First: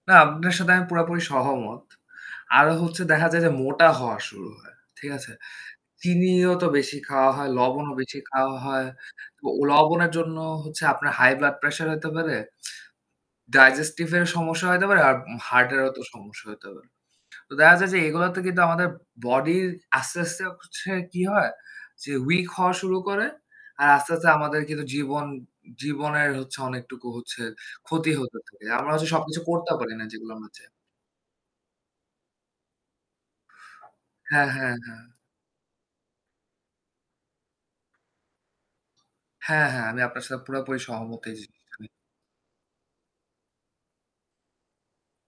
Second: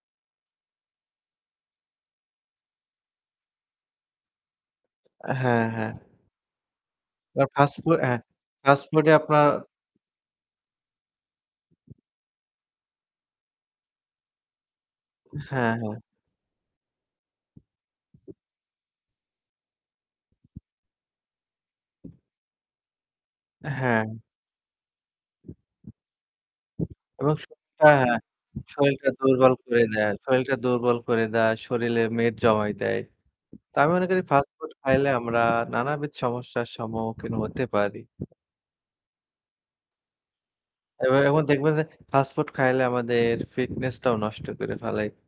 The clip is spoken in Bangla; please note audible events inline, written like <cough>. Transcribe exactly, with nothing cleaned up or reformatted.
না আপনার সাথে আমি পুরাপুরি সহমত। আরো হচ্ছে দেখা যায় যে মোটা হওয়া শুরু হয়। ঠিক আছে? আ হ্যাঁ, হ্যাঁ। চিনিও তো বেশি খাওয়া বা হয়, ফাস্ট লবণও ফুড এ বেশি খাওয়া ফাস্ট হয়। ফুড এ আপনার ও লবণের জন্য হচ্ছে আপনার হাই ব্লাড প্রেশার হতে পারে, ডাইজেস্টিভ এর সমস্যা হতে পারে আর হ্যাঁ, হার্টেরও হ্যাঁ। তো সমস্যা হতে পারে। তো দেখা যায় যে এগুলোতে কিন্তু আমাদের বডির আস্তে, আস্তে হচ্ছে কি হয়, যে weak হওয়া শুরু করে। আর হ্যাঁ। আস্তে, আস্তে আমাদের কিন্তু জীবন জীবনের হচ্ছে অনেকটুকু এবং হচ্ছে শরীর, ক্ষতি হ্যাঁ। হতে থাকে। আমরা শরিল টা হচ্ছে সবকিছু দুর্বল করতে করে পারি না দেয়। যেগুলো শরিল আমরা টা চাই। দুর্বল করে দেয়। শরিলে মেদ জমাই দেয়। তো আমি মনে করি হ্যাঁ, ফাস্ট ফুড হ্যাঁ, হ্যাঁ। খাইলে আমরা নানাবিধ সমস্যার সম্মুখীন হতে পারি। হ্যাঁ, হ্যাঁ আমি আপনার সাথে পুরাপুরি এবার সহমত এর এই মধ্যে দেখবেন জিনিসটার যে <unintelligible> ফাস্ট ফুড খাইলে আমাদের ফিটনেস টাও নষ্ট করে ফেলাই।